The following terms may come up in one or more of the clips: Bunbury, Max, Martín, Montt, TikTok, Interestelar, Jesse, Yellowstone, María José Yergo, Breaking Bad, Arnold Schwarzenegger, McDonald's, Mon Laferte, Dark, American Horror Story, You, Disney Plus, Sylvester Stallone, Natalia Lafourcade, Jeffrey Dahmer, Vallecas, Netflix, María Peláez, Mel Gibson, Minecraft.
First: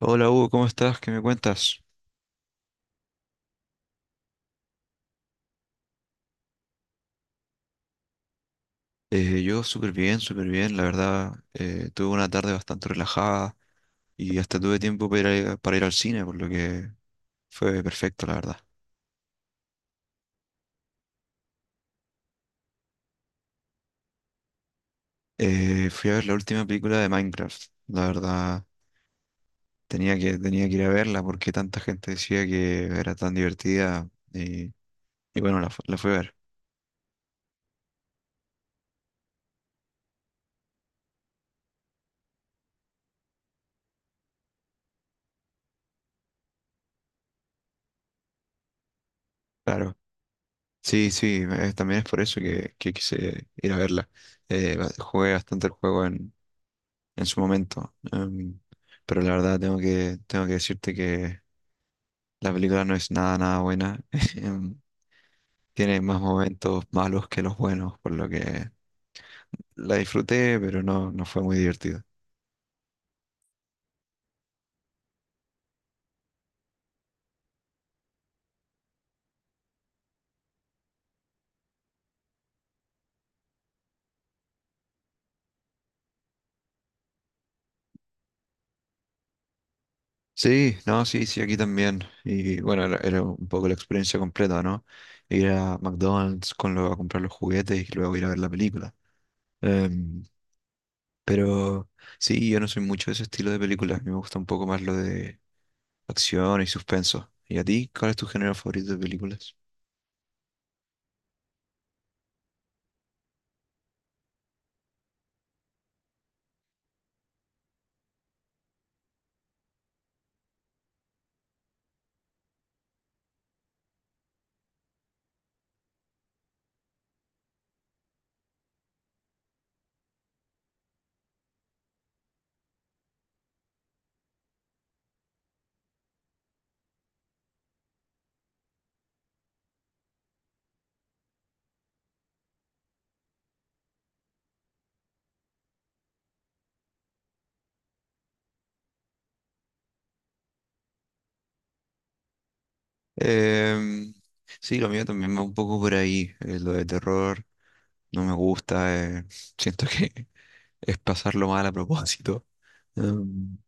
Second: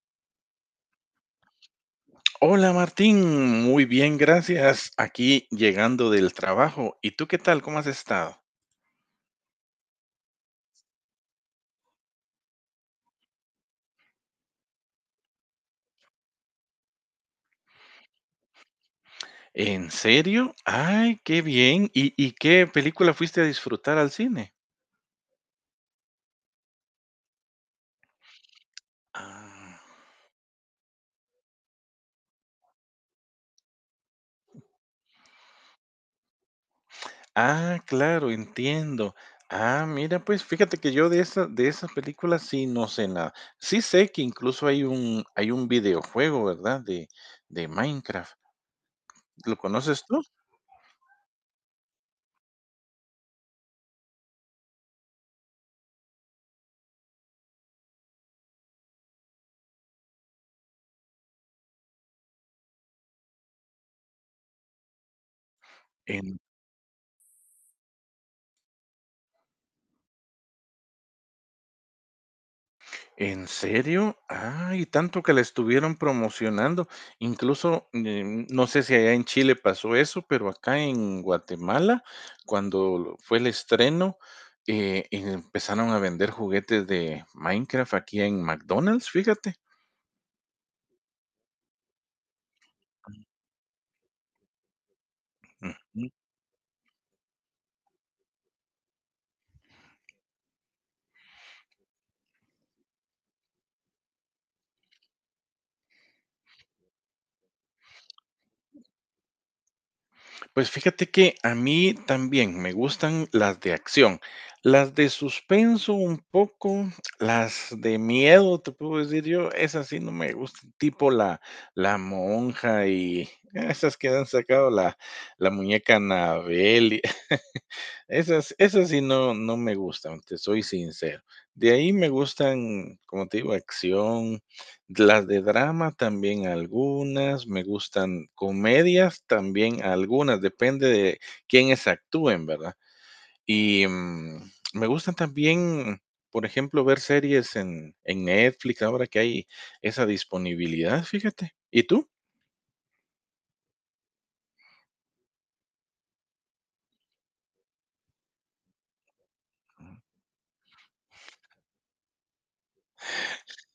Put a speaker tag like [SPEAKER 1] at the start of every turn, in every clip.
[SPEAKER 1] Hola Hugo, ¿cómo estás? ¿Qué me cuentas?
[SPEAKER 2] Hola Martín, muy bien, gracias. Aquí llegando del trabajo. ¿Y tú qué tal? ¿Cómo has estado?
[SPEAKER 1] Yo súper bien, la verdad. Tuve una tarde bastante relajada y hasta tuve tiempo para para ir al cine, por lo que fue perfecto, la verdad.
[SPEAKER 2] ¿En serio? Ay, qué bien. ¿Y qué película fuiste a disfrutar al cine?
[SPEAKER 1] Fui a ver la última película de Minecraft. La verdad,
[SPEAKER 2] Ah,
[SPEAKER 1] tenía que ir a verla porque tanta gente decía que era tan divertida y bueno, la fui a ver,
[SPEAKER 2] ah, claro, entiendo. Ah, mira, pues fíjate que yo de esa, de esas películas sí no sé nada. Sí sé que incluso hay un videojuego, ¿verdad? De Minecraft. ¿Lo
[SPEAKER 1] claro.
[SPEAKER 2] conoces tú?
[SPEAKER 1] Sí, sí, también es por eso que quise ir a verla. Jugué bastante el juego en su momento. Pero la verdad tengo que decirte que la película no es nada, nada buena. em, Tiene más
[SPEAKER 2] ¿En
[SPEAKER 1] momentos malos que los buenos, por lo que la disfruté, pero no, no fue muy divertido.
[SPEAKER 2] en serio? Ay, tanto que la estuvieron promocionando. Incluso, no sé si allá en Chile pasó eso, pero acá en Guatemala, cuando lo fue el estreno, empezaron a vender juguetes de Minecraft aquí en McDonald's, fíjate.
[SPEAKER 1] Sí, no, sí, sí, aquí también. Y bueno, era, era un poco la experiencia completa, ¿no? Ir a
[SPEAKER 2] Ujú.
[SPEAKER 1] McDonald's a comprar los juguetes y luego ir a ver la película. Em, pero sí, yo no soy mucho de ese estilo de película. A mí me gusta un poco más lo de acción y suspenso. ¿Y a ti? ¿Cuál es tu género favorito de películas?
[SPEAKER 2] Pues fíjate que a mí también me gustan las de acción, las de suspenso un poco, las de miedo, te puedo decir yo, esas sí no me gustan, tipo la, la monja y esas que han sacado la, la muñeca Anabel esas sí no me gustan, te soy sincero. De ahí me gustan, como te digo, acción, las de drama también algunas, me gustan comedias también algunas, depende de quiénes actúen, ¿verdad? Y, me gustan también, por ejemplo, ver series en Netflix, ahora que hay esa disponibilidad, fíjate. ¿Y tú?
[SPEAKER 1] Em, sí, lo mío también va un poco por ahí. Lo de terror no me gusta. Siento que es pasarlo mal a propósito. Em,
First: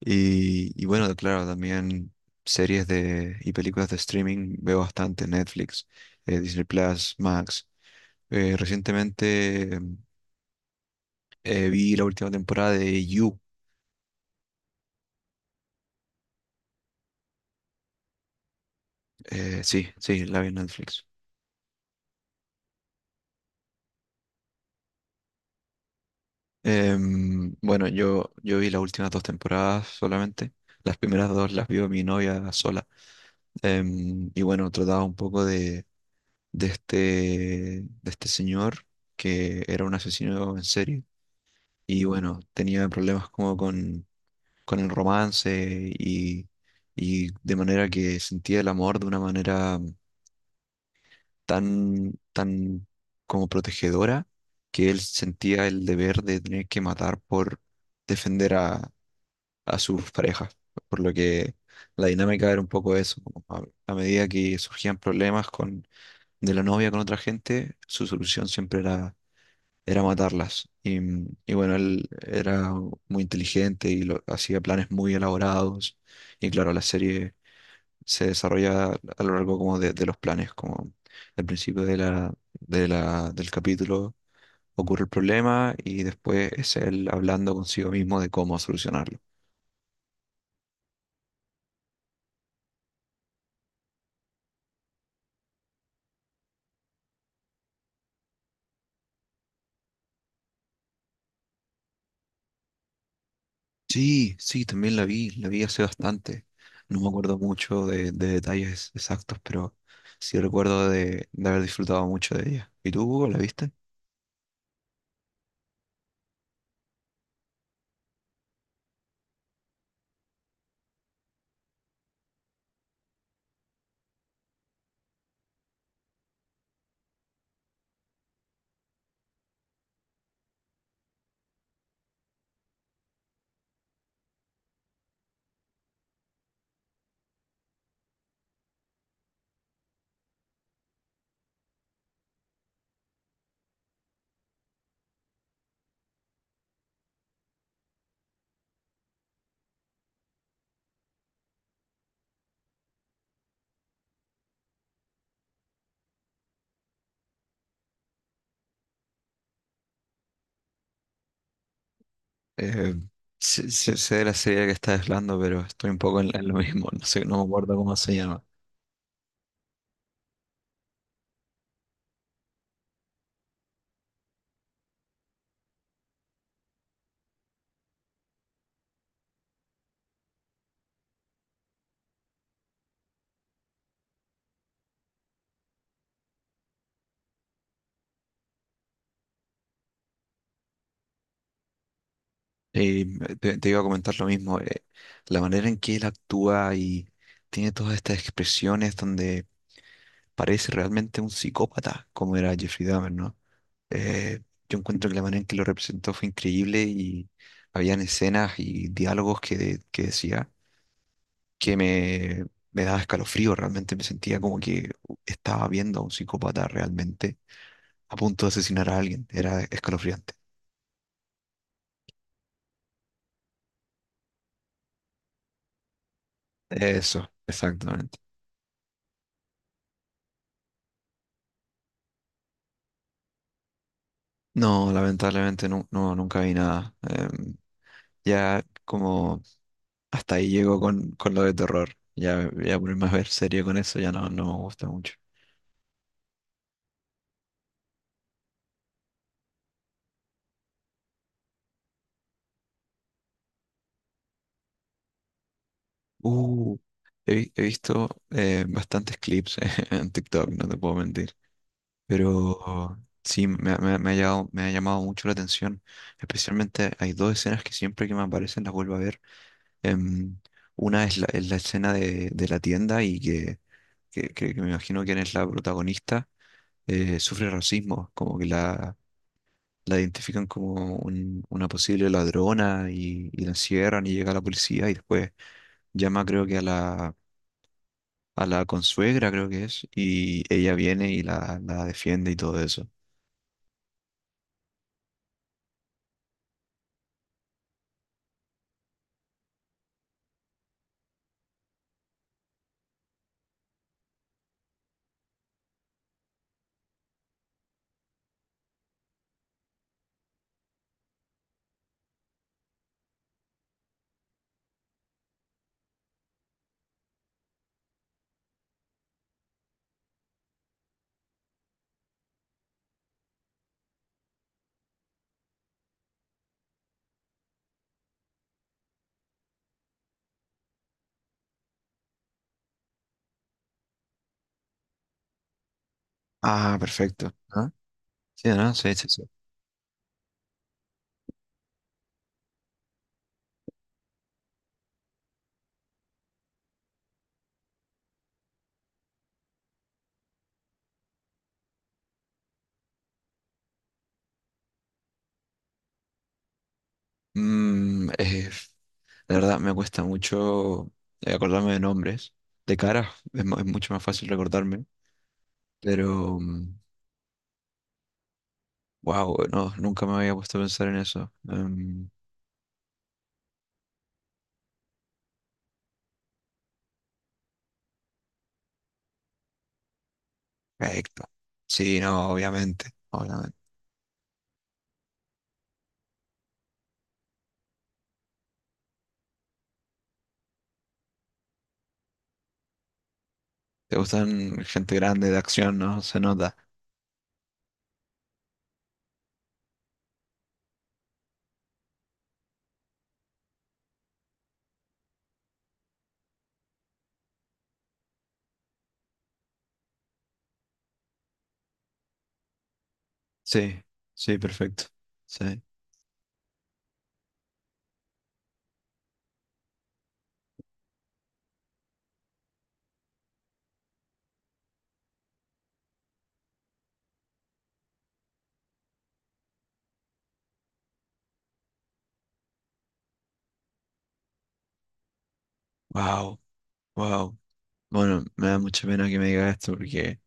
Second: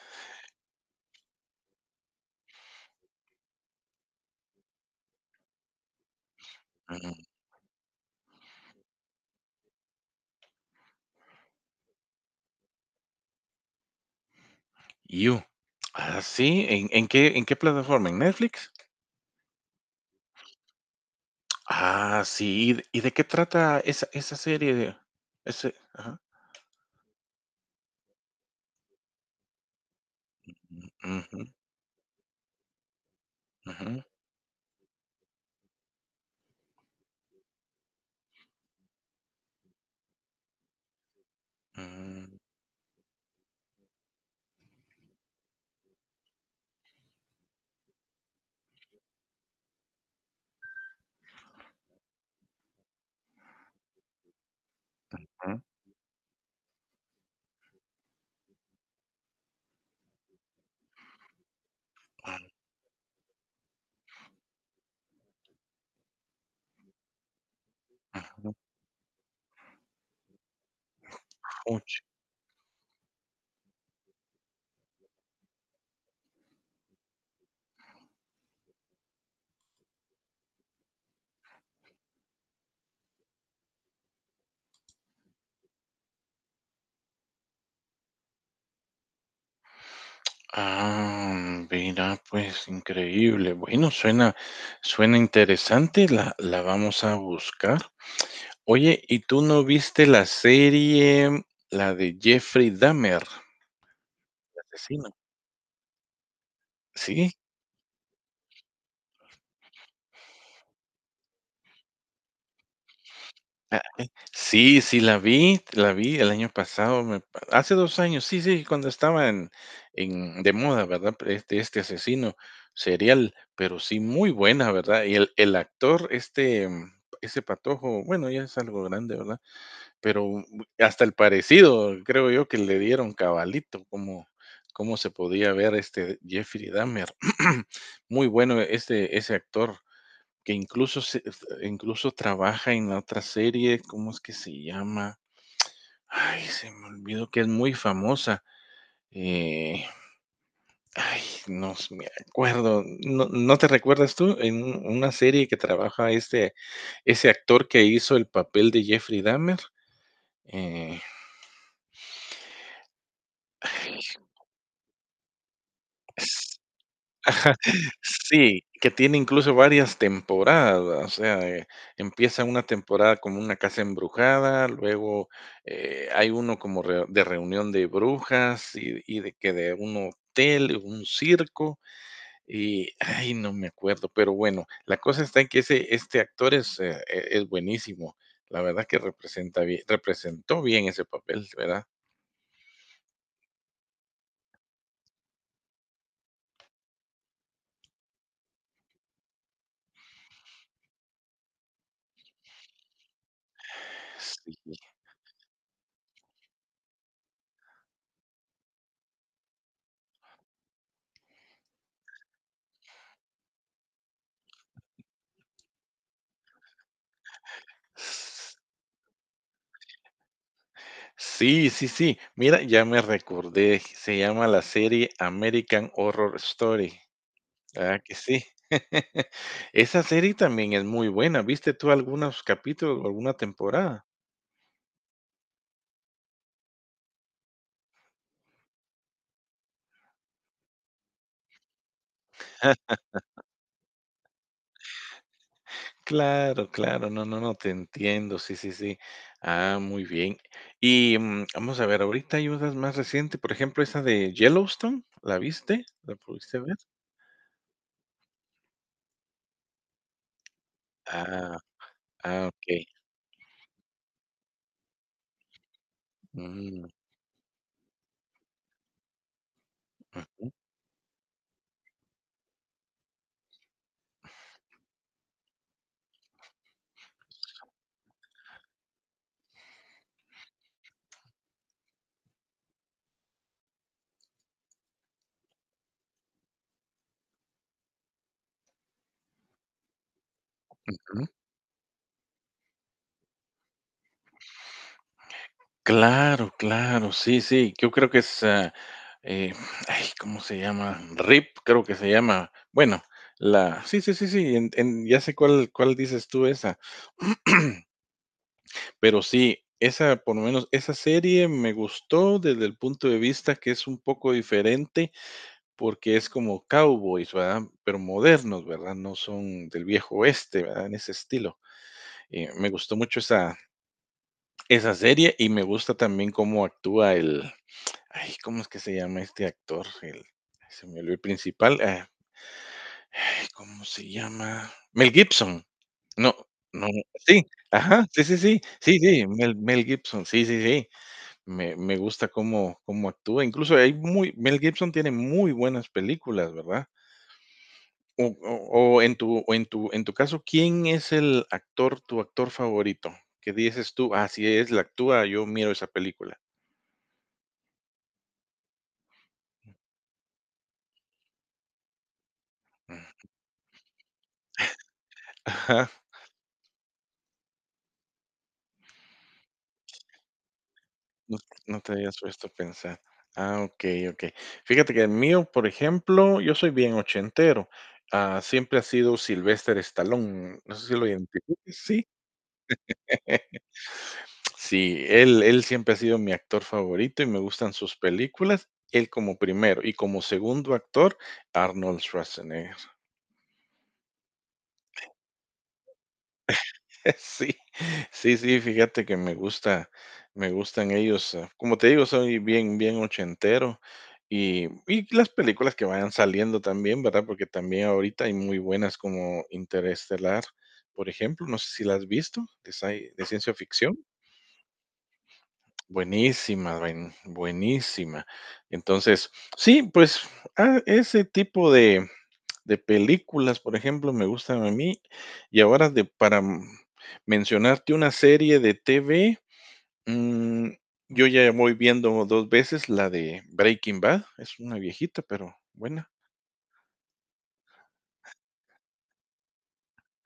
[SPEAKER 1] y, y bueno, claro, también y películas de streaming veo bastante. Netflix, Disney
[SPEAKER 2] Mm,
[SPEAKER 1] Plus, Max. Recientemente vi la última temporada de You.
[SPEAKER 2] You. Ah, sí, ¿en qué en qué plataforma? ¿En Netflix?
[SPEAKER 1] Sí, sí, la vi en Netflix.
[SPEAKER 2] Ah, sí, ¿y de qué trata esa serie? Ese ajá.
[SPEAKER 1] Bueno, yo vi las últimas dos temporadas solamente. Las primeras
[SPEAKER 2] Ujú,
[SPEAKER 1] dos las vio mi novia sola.
[SPEAKER 2] ujú,
[SPEAKER 1] Y bueno, trataba un poco de este, de este señor que era un asesino en serie. Y
[SPEAKER 2] mm,
[SPEAKER 1] bueno, tenía problemas con el romance y de manera que sentía el amor de una manera tan, tan como protegedora que él
[SPEAKER 2] ujú,
[SPEAKER 1] sentía el deber de tener que matar por defender a sus parejas. Por lo que la dinámica era un poco eso. A medida que surgían problemas de la novia con otra gente, su solución
[SPEAKER 2] un
[SPEAKER 1] siempre era, era matarlas. Y bueno,
[SPEAKER 2] coach.
[SPEAKER 1] él era muy inteligente y hacía planes muy elaborados. Y claro, la serie se desarrolla a lo largo como de los planes, como al principio del capítulo ocurre el problema y después es él hablando consigo mismo de cómo solucionarlo.
[SPEAKER 2] Ah, mira, pues increíble. Bueno, suena interesante, la vamos a buscar. Oye, ¿y tú no viste la serie, la de Jeffrey Dahmer,
[SPEAKER 1] Sí,
[SPEAKER 2] el
[SPEAKER 1] sí, también
[SPEAKER 2] asesino?
[SPEAKER 1] la vi hace bastante. No me
[SPEAKER 2] Sí.
[SPEAKER 1] acuerdo mucho de detalles exactos, pero sí recuerdo de haber disfrutado mucho de ella. ¿Y tú, Hugo, la viste?
[SPEAKER 2] Ah, sí, sí, la vi el año pasado, me pa hace 2 años, sí, sí, cuando estaba en de moda, ¿verdad? Este asesino serial, pero sí muy buena, ¿verdad? Y el actor, este, ese patojo, bueno, ya es algo grande, ¿verdad? Pero hasta el parecido, creo yo que le dieron cabalito, como cómo se podía ver, este, Jeffrey Dahmer. Muy bueno ese actor que incluso trabaja en la otra serie, ¿cómo es que se llama? Ay, se me olvidó que es muy famosa. Eh, ay, me acuerdo. ¿No te recuerdas tú en una serie que trabaja este ese actor que hizo el papel de Jeffrey Dahmer? Eh,
[SPEAKER 1] Eh, Sé de la serie que estás hablando, pero estoy un poco en lo mismo. No sé, no me acuerdo cómo se llama.
[SPEAKER 2] Sí, que tiene incluso varias temporadas, o sea, empieza una temporada como una casa embrujada, luego, hay uno como re de reunión de brujas y de un hotel, un circo, y, ay, no me acuerdo, pero bueno, la cosa está en que ese este actor es, es buenísimo. La verdad que representa bien representó bien ese papel, ¿verdad?
[SPEAKER 1] Eh, Te iba a comentar lo mismo, la manera en que él actúa y tiene todas estas expresiones donde parece realmente un psicópata, como era Jeffrey Dahmer, ¿no? Eh,
[SPEAKER 2] Sí.
[SPEAKER 1] yo encuentro que la manera en que lo representó fue increíble y habían escenas y diálogos que decía que me daba escalofrío, realmente me sentía como que estaba viendo a un psicópata realmente a punto de asesinar a alguien, era escalofriante.
[SPEAKER 2] Sí, sí, sí. Mira, ya me recordé, se llama la serie American Horror Story.
[SPEAKER 1] Eso,
[SPEAKER 2] Ah, que
[SPEAKER 1] exactamente.
[SPEAKER 2] sí. Esa serie también es muy buena. ¿Viste tú algunos capítulos o alguna temporada?
[SPEAKER 1] No, lamentablemente no, no, nunca vi nada. Ya como hasta ahí llego con lo de terror. Ya voy a ponerme a ver serio con eso, ya no, no me gusta mucho.
[SPEAKER 2] Claro, claro, no, no, no, te entiendo, sí, sí, sí. Ah, muy bien. Y vamos a ver, ahorita hay unas más recientes, por ejemplo, esa de Yellowstone, ¿la viste? ¿La pudiste ver?
[SPEAKER 1] Uh, He visto bastantes clips en TikTok, no te puedo mentir.
[SPEAKER 2] Ah, ah, ok.
[SPEAKER 1] Pero sí, me ha llamado mucho la atención.
[SPEAKER 2] Mm,
[SPEAKER 1] Especialmente hay dos escenas que siempre que me aparecen las vuelvo a ver. Em,
[SPEAKER 2] ujú,
[SPEAKER 1] una es la escena de la tienda y que me imagino quién es la protagonista sufre racismo, como que la identifican como una posible ladrona y la encierran y llega la policía y después llama creo que a a la consuegra, creo que es, y ella viene y la defiende y todo eso.
[SPEAKER 2] Claro, claro, sí, sí, yo creo que es, ah, eh, ay, ¿cómo se llama? RIP, creo que se llama. Bueno, la sí, sí, sí, sí, en ya sé cuál dices tú, esa. Pero sí, esa, por lo menos, esa serie me gustó desde el punto de vista que es un poco diferente, porque es como cowboys, ¿verdad? Pero modernos, ¿verdad? No son del viejo oeste, ¿verdad? En ese estilo. Me gustó mucho esa serie y me gusta también cómo actúa el Ay, ¿cómo es que se llama este actor? El se me olvidó el principal, ah, ay, ¿cómo se llama? Mel Gibson. No,
[SPEAKER 1] Ah,
[SPEAKER 2] no,
[SPEAKER 1] perfecto.
[SPEAKER 2] sí,
[SPEAKER 1] Ah,
[SPEAKER 2] ajá, sí, sí,
[SPEAKER 1] sí,
[SPEAKER 2] sí,
[SPEAKER 1] ¿no? Sí,
[SPEAKER 2] sí,
[SPEAKER 1] sí, sí.
[SPEAKER 2] sí, Mel Gibson, sí, sí, sí, me gusta cómo actúa, incluso hay muy Mel Gibson tiene muy buenas películas, ¿verdad? O en tu en tu caso, ¿quién es el actor, tu actor favorito? ¿Qué dices tú: "Ah, si él actúa, yo miro esa película".
[SPEAKER 1] Mm, eh, la verdad me cuesta mucho, acordarme de nombres. De cara
[SPEAKER 2] Mm,
[SPEAKER 1] es, es mucho más fácil recordarme,
[SPEAKER 2] ajá.
[SPEAKER 1] pero wow, no, nunca me había puesto a pensar en eso.
[SPEAKER 2] No no te
[SPEAKER 1] Em,
[SPEAKER 2] habías puesto a pensar. Ah, okey, okey. Fíjate que el mío, por ejemplo, yo soy bien ochentero. Ah, siempre ha sido Sylvester Stallone, no sé si lo
[SPEAKER 1] perfecto.
[SPEAKER 2] identificas.
[SPEAKER 1] Sí,
[SPEAKER 2] Sí.
[SPEAKER 1] no, obviamente, obviamente.
[SPEAKER 2] Sí, él siempre ha sido mi actor favorito y me gustan sus películas, él como primero, y como segundo actor, Arnold Schwarzenegger.
[SPEAKER 1] Te gustan gente grande de acción, ¿no? Se nota.
[SPEAKER 2] Sí, sí, sí, fíjate que me gusta, me gustan ellos. Como te digo, soy bien ochentero. Y las películas que vayan saliendo también, ¿verdad? Porque también ahorita hay muy buenas como Interestelar, por ejemplo. No sé si la has visto, de, de ciencia
[SPEAKER 1] Sí,
[SPEAKER 2] ficción.
[SPEAKER 1] sí, perfecto. Sí.
[SPEAKER 2] Buenísima, buenísima. Entonces, sí, pues ah, ese tipo de películas, por ejemplo, me gustan a mí. Y ahora de para, mencionarte una serie de TV, mm, yo ya voy viendo 2 veces la de Breaking Bad, es una viejita, pero buena.
[SPEAKER 1] Wow, wow. Bueno, me da mucha pena que me digas esto porque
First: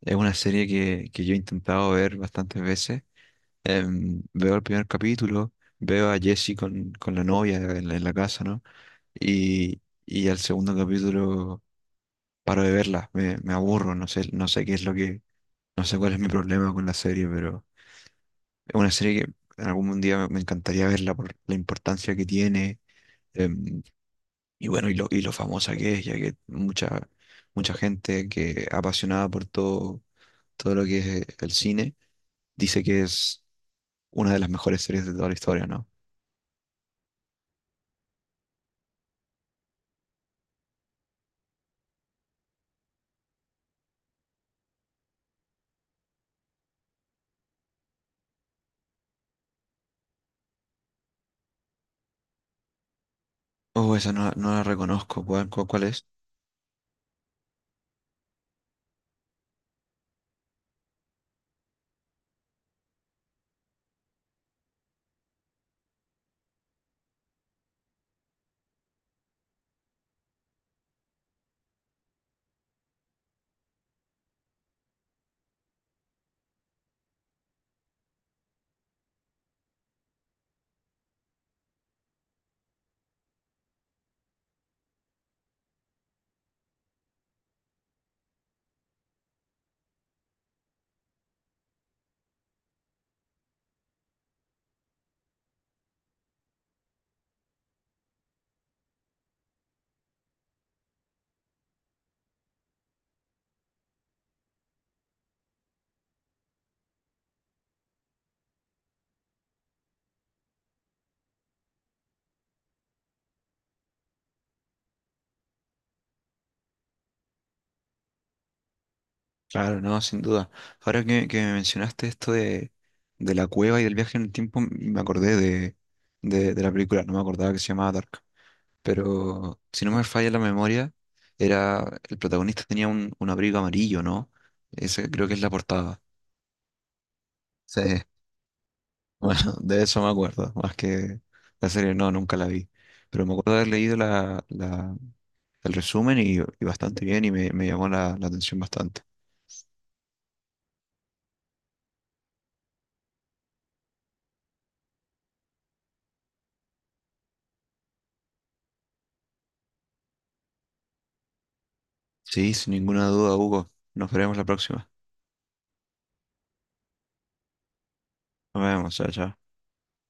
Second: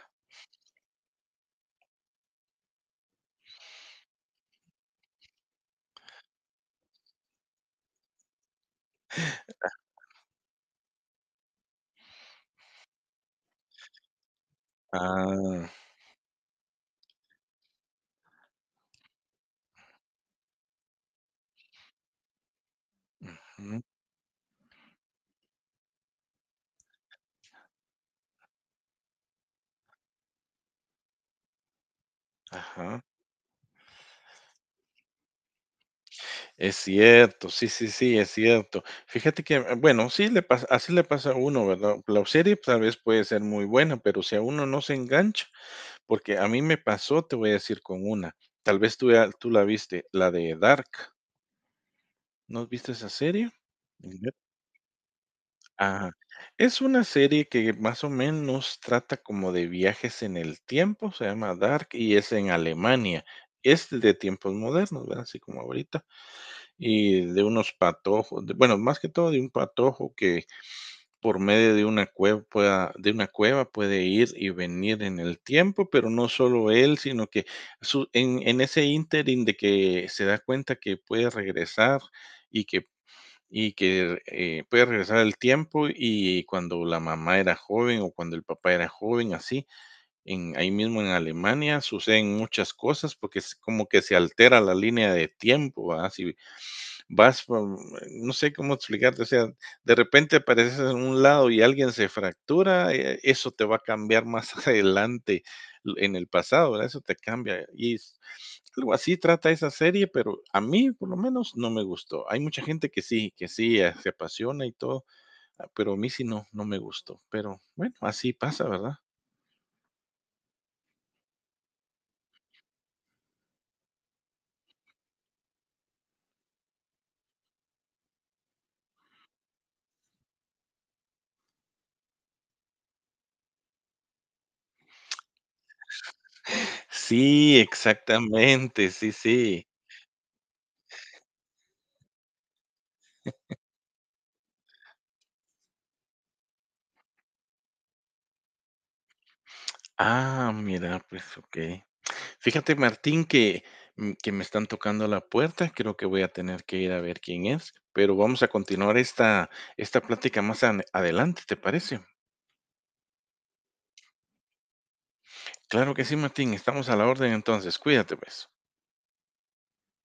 [SPEAKER 1] es una serie que yo he intentado ver bastantes veces. Veo el primer capítulo, veo a Jesse con la novia en en la casa, ¿no? Y, y al segundo capítulo paro de verla, me aburro, no sé, no sé qué es lo que,
[SPEAKER 2] Ah,
[SPEAKER 1] no sé cuál es mi problema con la serie, pero... Es una serie que en algún día me me encantaría verla por la importancia que tiene
[SPEAKER 2] ujú,
[SPEAKER 1] em, y bueno, y lo famosa que es, ya que mucha, mucha gente que apasionada por todo, todo lo que es el cine dice
[SPEAKER 2] ajá.
[SPEAKER 1] que es una de las mejores series de toda la historia, ¿no?
[SPEAKER 2] Es cierto, sí, sí, sí, es cierto. Fíjate que, bueno, sí le pasa así le pasa a uno, ¿verdad? La serie tal vez puede ser muy buena, pero si a uno no se engancha, porque a mí me pasó, te voy a decir con una, tal vez tú ya tú la viste, la de Dark. ¿No has visto esa serie?
[SPEAKER 1] Oh, esa no,
[SPEAKER 2] Macbeth.
[SPEAKER 1] no la reconozco, ¿cuál, cuál es?
[SPEAKER 2] Ajá. Es una serie que más o menos trata como de viajes en el tiempo, se llama Dark y es en Alemania. Es de tiempos modernos, ¿verdad? Así como ahorita. Y de unos patojos, bueno, más que todo de un patojo que por medio de una cueva pueda, de una cueva puede ir y venir en el tiempo, pero no solo él, sino que en ese ínterin de que se da cuenta que puede regresar y que puedes regresar al tiempo y cuando la mamá era joven o cuando el papá era joven, así, en ahí mismo en Alemania suceden muchas cosas porque es como que se altera la línea de tiempo, ¿verdad? Si vas, por no sé cómo explicarte, o sea, de repente apareces en un lado y alguien se fractura, eso te va a cambiar más adelante l en el pasado, ¿verdad? Eso te cambia y algo así trata esa serie, pero a mí, por lo menos, no me gustó. Hay mucha gente que sí, se apasiona y todo, ah, pero a mí sí no, no me gustó. Pero bueno, así pasa, ¿verdad?
[SPEAKER 1] Claro, no, sin duda. Ahora que me mencionaste esto de la cueva y del viaje en el tiempo, me acordé de la película, no me acordaba que se llamaba Dark. Pero si no me falla la memoria, era el protagonista tenía un abrigo amarillo, ¿no? Ese creo que es la portada.
[SPEAKER 2] Sí,
[SPEAKER 1] Sí,
[SPEAKER 2] exactamente, sí,
[SPEAKER 1] bueno,
[SPEAKER 2] sí.
[SPEAKER 1] de eso me acuerdo, más que la serie, no, nunca la vi. Pero me acuerdo de haber leído el resumen y bastante bien y me llamó la atención bastante.
[SPEAKER 2] Ah, mira, pues okey. Fíjate, Martín, que, que me están tocando la puerta, creo que voy a tener que ir a ver quién es, pero vamos a continuar esta plática más ane adelante, ¿te parece?
[SPEAKER 1] Sí, sin ninguna duda, Hugo. Nos veremos la próxima.
[SPEAKER 2] Claro que sí, Martín, estamos a la orden entonces, cuídate, pues.
[SPEAKER 1] Nos vemos, chao, chao.